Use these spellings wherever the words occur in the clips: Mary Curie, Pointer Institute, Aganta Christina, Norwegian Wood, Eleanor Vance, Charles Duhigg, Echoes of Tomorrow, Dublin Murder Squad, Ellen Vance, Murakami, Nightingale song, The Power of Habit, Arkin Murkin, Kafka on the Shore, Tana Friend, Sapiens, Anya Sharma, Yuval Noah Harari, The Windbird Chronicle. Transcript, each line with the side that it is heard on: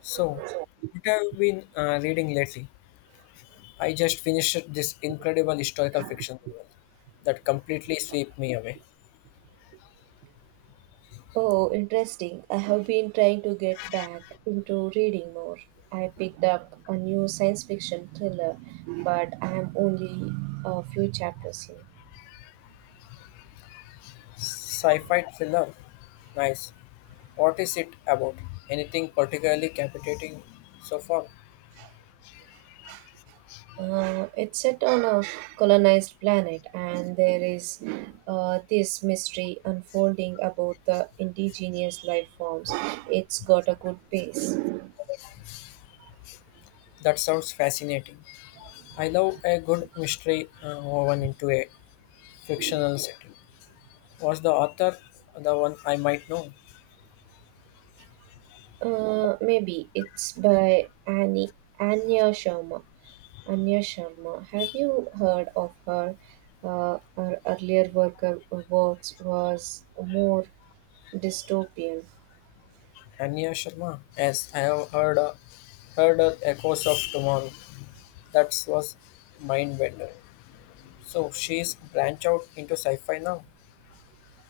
left: So, what have you been reading lately? I just finished this incredible historical fiction novel that completely swept me away.
right: Oh, interesting. I have been trying to get back into reading more. I picked up a new science fiction thriller, but I am only a few chapters in.
left: Sci-fi thriller. Nice. What is it about? Anything particularly captivating so far?
right: It's set on a colonized planet, and there is this mystery unfolding about the indigenous life forms. It's got a good pace.
left: That sounds fascinating. I love a good mystery woven into a fictional setting. Was the author the one I might know?
right: Maybe it's by Annie Anya Sharma. Anya Sharma. Have you heard of her? Her earlier worker works was more dystopian.
left: Anya Sharma. Yes, I have heard her Echoes of Tomorrow. That was mind bender. So she's branched out into sci-fi now.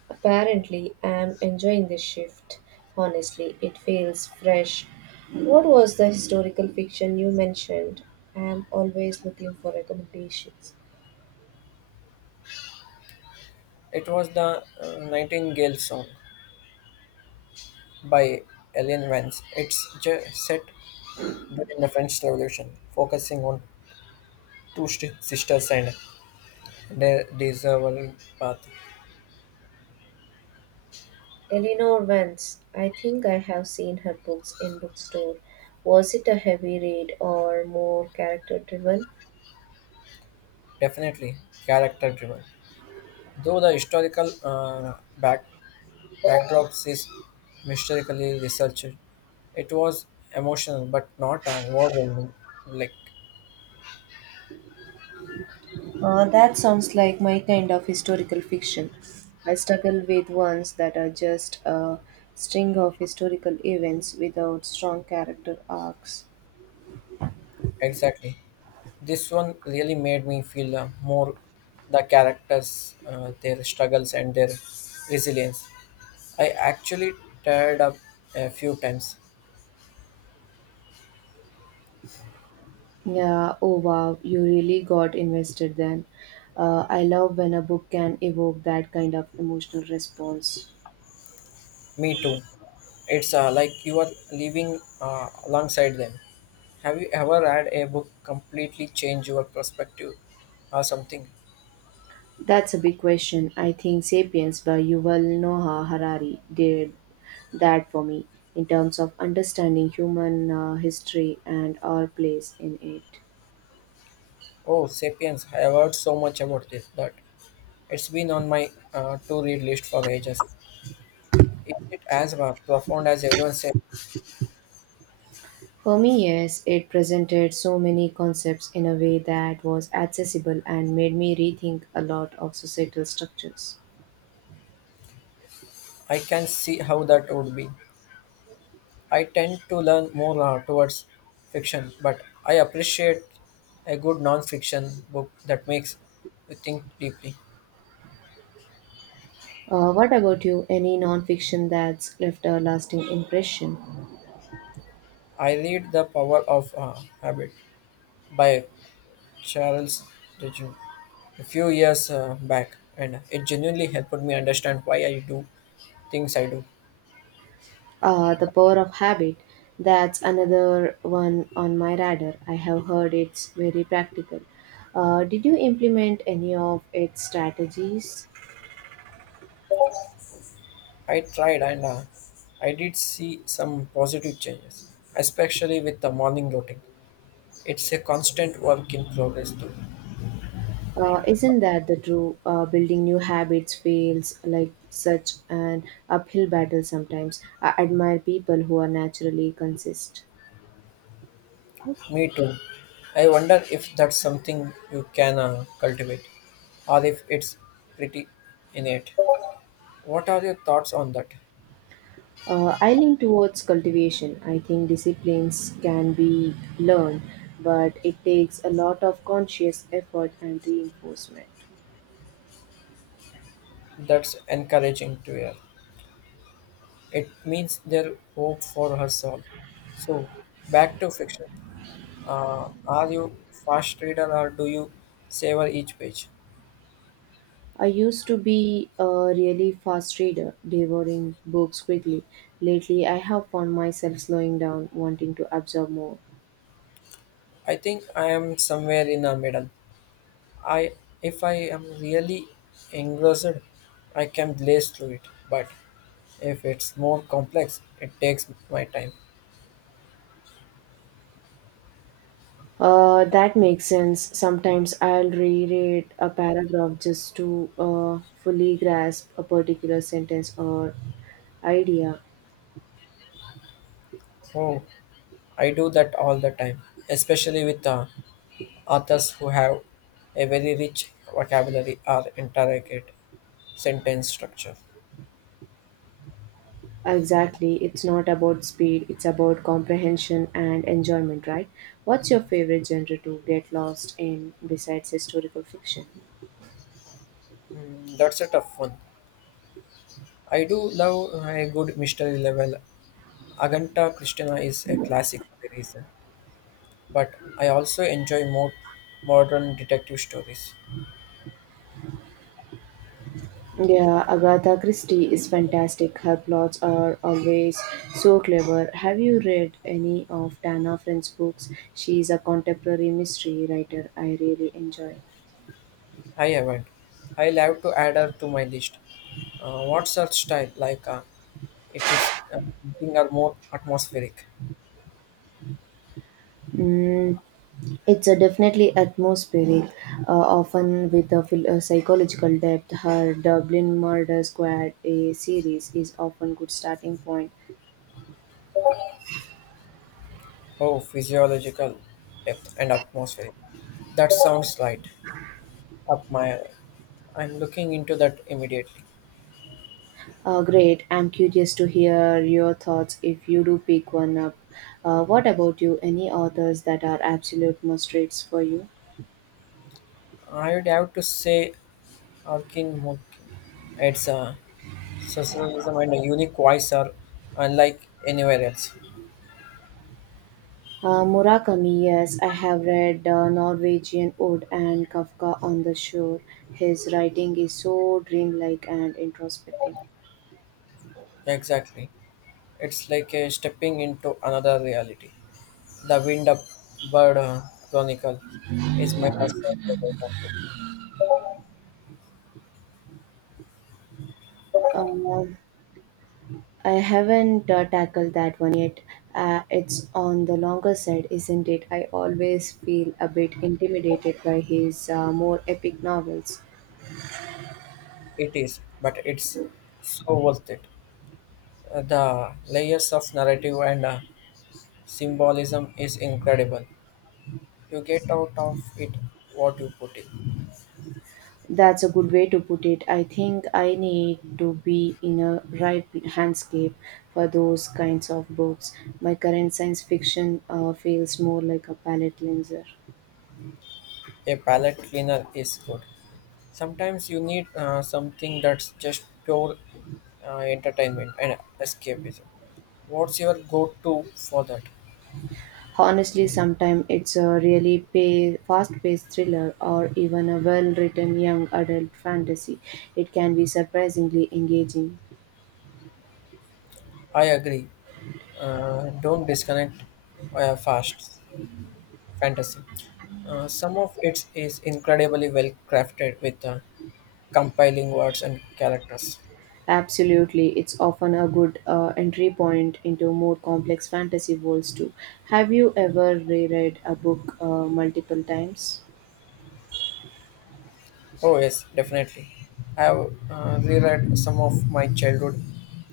right: Apparently, I'm enjoying this shift. Honestly, it feels fresh. What was the historical fiction you mentioned? I'm always looking for recommendations.
left: It was the Nightingale song by Ellen Vance. It's set during the French Revolution, focusing on sisters and their discernible path.
right: Eleanor Vance. I think I have seen her books in bookstore. Was it a heavy read or more character driven?
left: Definitely character-driven, though the historical backdrops is mysteriously researched. It was emotional, but not overwhelming. Like
right: That sounds like my kind of historical fiction. I struggle with ones that are just a string of historical events without strong character arcs.
left: exactly. This one really made me feel more the characters, their struggles, and their resilience. I actually teared up a few times.
right: Yeah, oh wow, you really got invested then. I love when a book can evoke that kind of emotional response.
left: Me too. It's like you are living alongside them. Have you ever had a book completely change your perspective or something?
right: That's a big question. I think Sapiens by Yuval Noah Harari did that for me in terms of understanding human history and our place in it.
left: Oh, Sapiens, I have heard so much about this, but it's been on my to read list for ages. Is it as profound as everyone said?
right: For me, yes, it presented so many concepts in a way that was accessible and made me rethink a lot of societal structures.
left: I can see how that would be. I tend to learn more towards fiction, but I appreciate a good non-fiction book that makes you think deeply.
right: What about you? Any non fiction that's left a lasting impression?
left: I read The Power of Habit by Charles Duhigg a few years back, and it genuinely helped me understand why I do things I do.
right: The power of habit. That's another one on my radar. I have heard it's very practical. Did you implement any of its strategies?
left: I tried, and I did see some positive changes, especially with the morning routine. It's a constant work in progress, though.
right: Isn't that the true building new habits feels like such an uphill battle sometimes? I admire people who are naturally consistent.
left: Me too. I wonder if that's something you can cultivate or if it's pretty innate. What are your thoughts on that?
right: I lean towards cultivation. I think disciplines can be learned, but it takes a lot of conscious effort and reinforcement.
left: That's encouraging to hear. It means there hope for us all. So, back to fiction. Are you fast reader or do you savor each page?
right: I used to be a really fast reader, devouring books quickly. Lately, I have found myself slowing down, wanting to absorb more.
left: I think I am somewhere in the middle. I if I am really engrossed, I can blaze through it. But if it's more complex, it takes my time.
right: That makes sense. Sometimes I'll reread a paragraph just to fully grasp a particular sentence or idea.
left: Oh, I do that all the time, especially with authors who have a very rich vocabulary or intricate sentence structure.
right: Exactly, it's not about speed, it's about comprehension and enjoyment, right? What's your favorite genre to get lost in besides historical fiction?
left: Mm, that's a tough one. I do love a good mystery level. Aganta Christina is a classic for a reason, but I also enjoy more modern detective stories.
right: Yeah, Agatha Christie is fantastic. Her plots are always so clever. Have you read any of Tana Friend's books? She is a contemporary mystery writer I really enjoy.
left: I haven't. I'll have to add her to my list. What's her style like? It is something or more atmospheric.
right: It's a definitely atmospheric, often with a psychological depth. Her Dublin Murder Squad a series is often good starting point.
left: Oh, physiological depth and atmospheric. That sounds right up my alley. I'm looking into that immediately.
right: Great. I'm curious to hear your thoughts if you do pick one up. What about you? Any authors that are absolute must reads for you?
left: I'd have to say Arkin Murkin. It's a socialism and a unique voice are unlike anywhere else.
right: Murakami, yes, I have read Norwegian Wood and Kafka on the Shore. His writing is so dreamlike and introspective.
left: Exactly. It's like a stepping into another reality. The Windbird Chronicle is my personal favorite of it.
right: Um, I haven't tackled that one yet. It's on the longer side, isn't it? I always feel a bit intimidated by his more epic novels.
left: It is, but it's so worth it. The layers of narrative and symbolism is incredible. You get out of it what you put in.
right: That's a good way to put it. I think I need to be in a right handscape for those kinds of books. My current science fiction feels more like a palate cleanser.
left: A palette cleaner is good. Sometimes you need something that's just pure entertainment and escapism. What's your go to for that?
right: Honestly, sometimes it's a fast-paced thriller or even a well-written young adult fantasy. It can be surprisingly engaging.
left: I agree. Don't disconnect fast. Fantasy. Some of it is incredibly well crafted with compiling words and characters.
right: Absolutely, it's often a good entry point into more complex fantasy worlds too. Have you ever reread a book multiple times?
left: Oh, yes, definitely. I have reread some of my childhood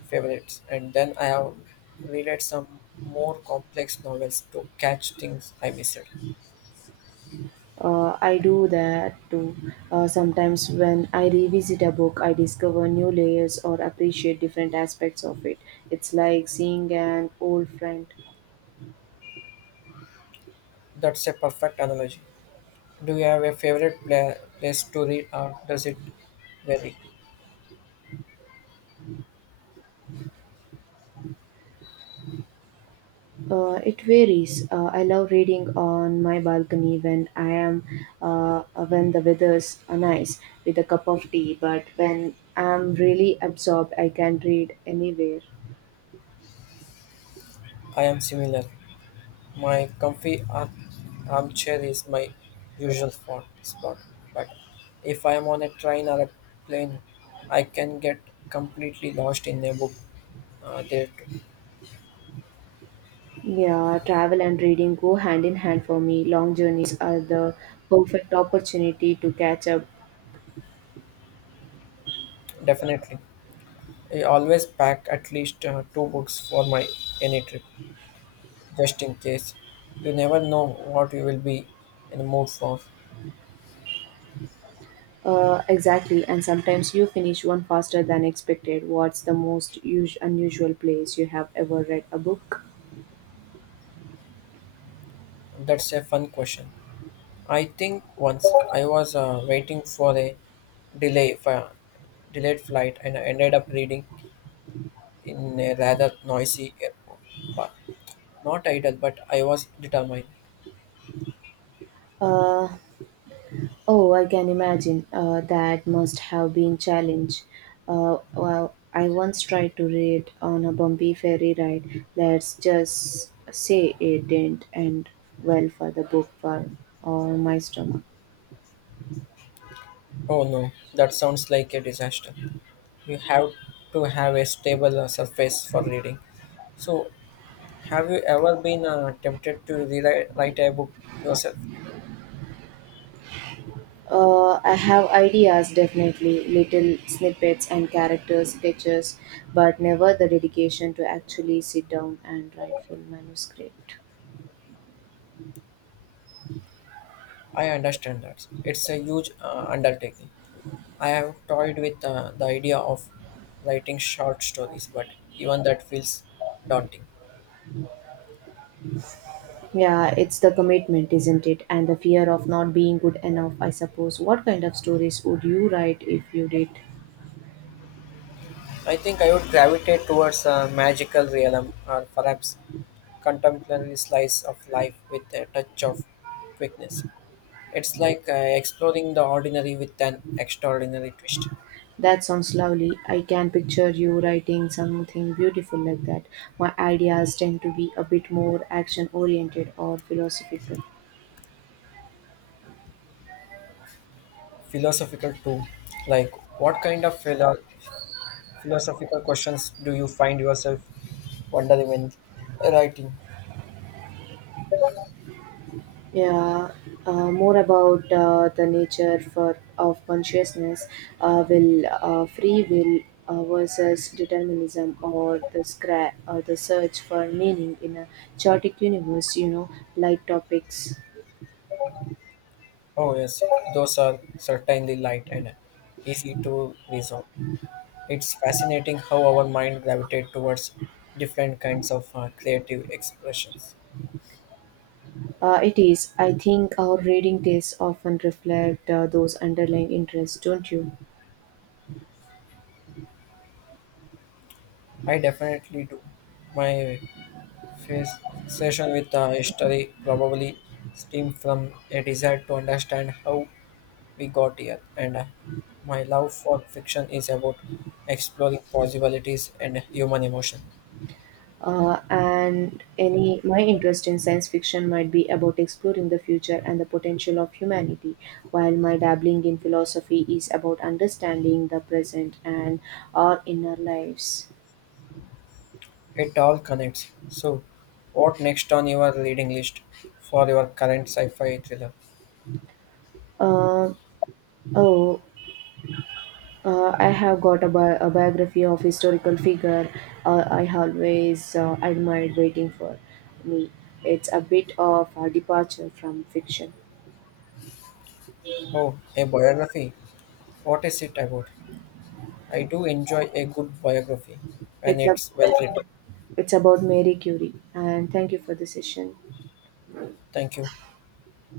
left: favorites, and then I have reread some more complex novels to catch things I missed.
right: I do that too. Sometimes when I revisit a book, I discover new layers or appreciate different aspects of it. It's like seeing an old friend.
left: That's a perfect analogy. Do you have a favorite place to read, or does it vary?
right: It varies. I love reading on my balcony when I am uh, when the weather's nice with a cup of tea. But when I'm really absorbed, I can read anywhere.
left: I am similar. My comfy armchair is my usual spot, but if I am on a train or a plane, I can get completely lost in a book. There, too.
right: Yeah, travel and reading go hand in hand for me. Long journeys are the perfect opportunity to catch up.
left: Definitely. I always pack at least two books for my any trip, just in case. You never know what you will be in the mood for.
right: Exactly, and sometimes you finish one faster than expected. What's the most unusual place you have ever read a book?
left: That's a fun question. I think once I was waiting for a delay, for delayed flight, and I ended up reading in a rather noisy airport. But not idle, but I was determined.
right: Uh, Oh, I can imagine. That must have been challenge. Well, I once tried to read on a bumpy ferry ride. Let's just say it didn't end well for the book for or my stomach.
left: Oh no, that sounds like a disaster. You have to have a stable surface for reading. So, have you ever been tempted to rewrite write a book yourself?
right: I have ideas definitely, little snippets and character sketches, but never the dedication to actually sit down and write full manuscript.
left: I understand that. It's a huge undertaking. I have toyed with the idea of writing short stories, but even that feels daunting.
right: Yeah, it's the commitment, isn't it? And the fear of not being good enough, I suppose. What kind of stories would you write if you did?
left: I think I would gravitate towards a magical realm or perhaps contemporary slice of life with a touch of quickness. It's like exploring the ordinary with an extraordinary twist.
right: That sounds lovely. I can picture you writing something beautiful like that. My ideas tend to be a bit more action oriented or philosophical.
left: Philosophical too, like what kind of philosophical questions do you find yourself wondering when writing?
right: Yeah, more about the nature for of consciousness, will free will versus determinism, or the search for meaning in a chaotic universe. You know, light topics.
left: Oh yes, those are certainly light and easy to resolve. It's fascinating how our mind gravitates towards different kinds of creative expressions.
right: It is. I think our reading tastes often reflect those underlying interests, don't you?
left: I definitely do. My Fascination with history probably stemmed from a desire to understand how we got here, and my love for fiction is about exploring possibilities and human emotion.
right: And any my interest in science fiction might be about exploring the future and the potential of humanity while my dabbling in philosophy is about understanding the present and our inner lives.
left: It all connects. So, what next on your reading list for your current sci fi thriller?
right: uh, oh I have got a biography of historical figure I always admired waiting for me. It's a bit of a departure from fiction.
left: Oh, a biography. What is it about? I do enjoy a good biography when
right: It's a
left: it's well written.
right: it's about Mary Curie. And thank you for the session.
left: Thank you.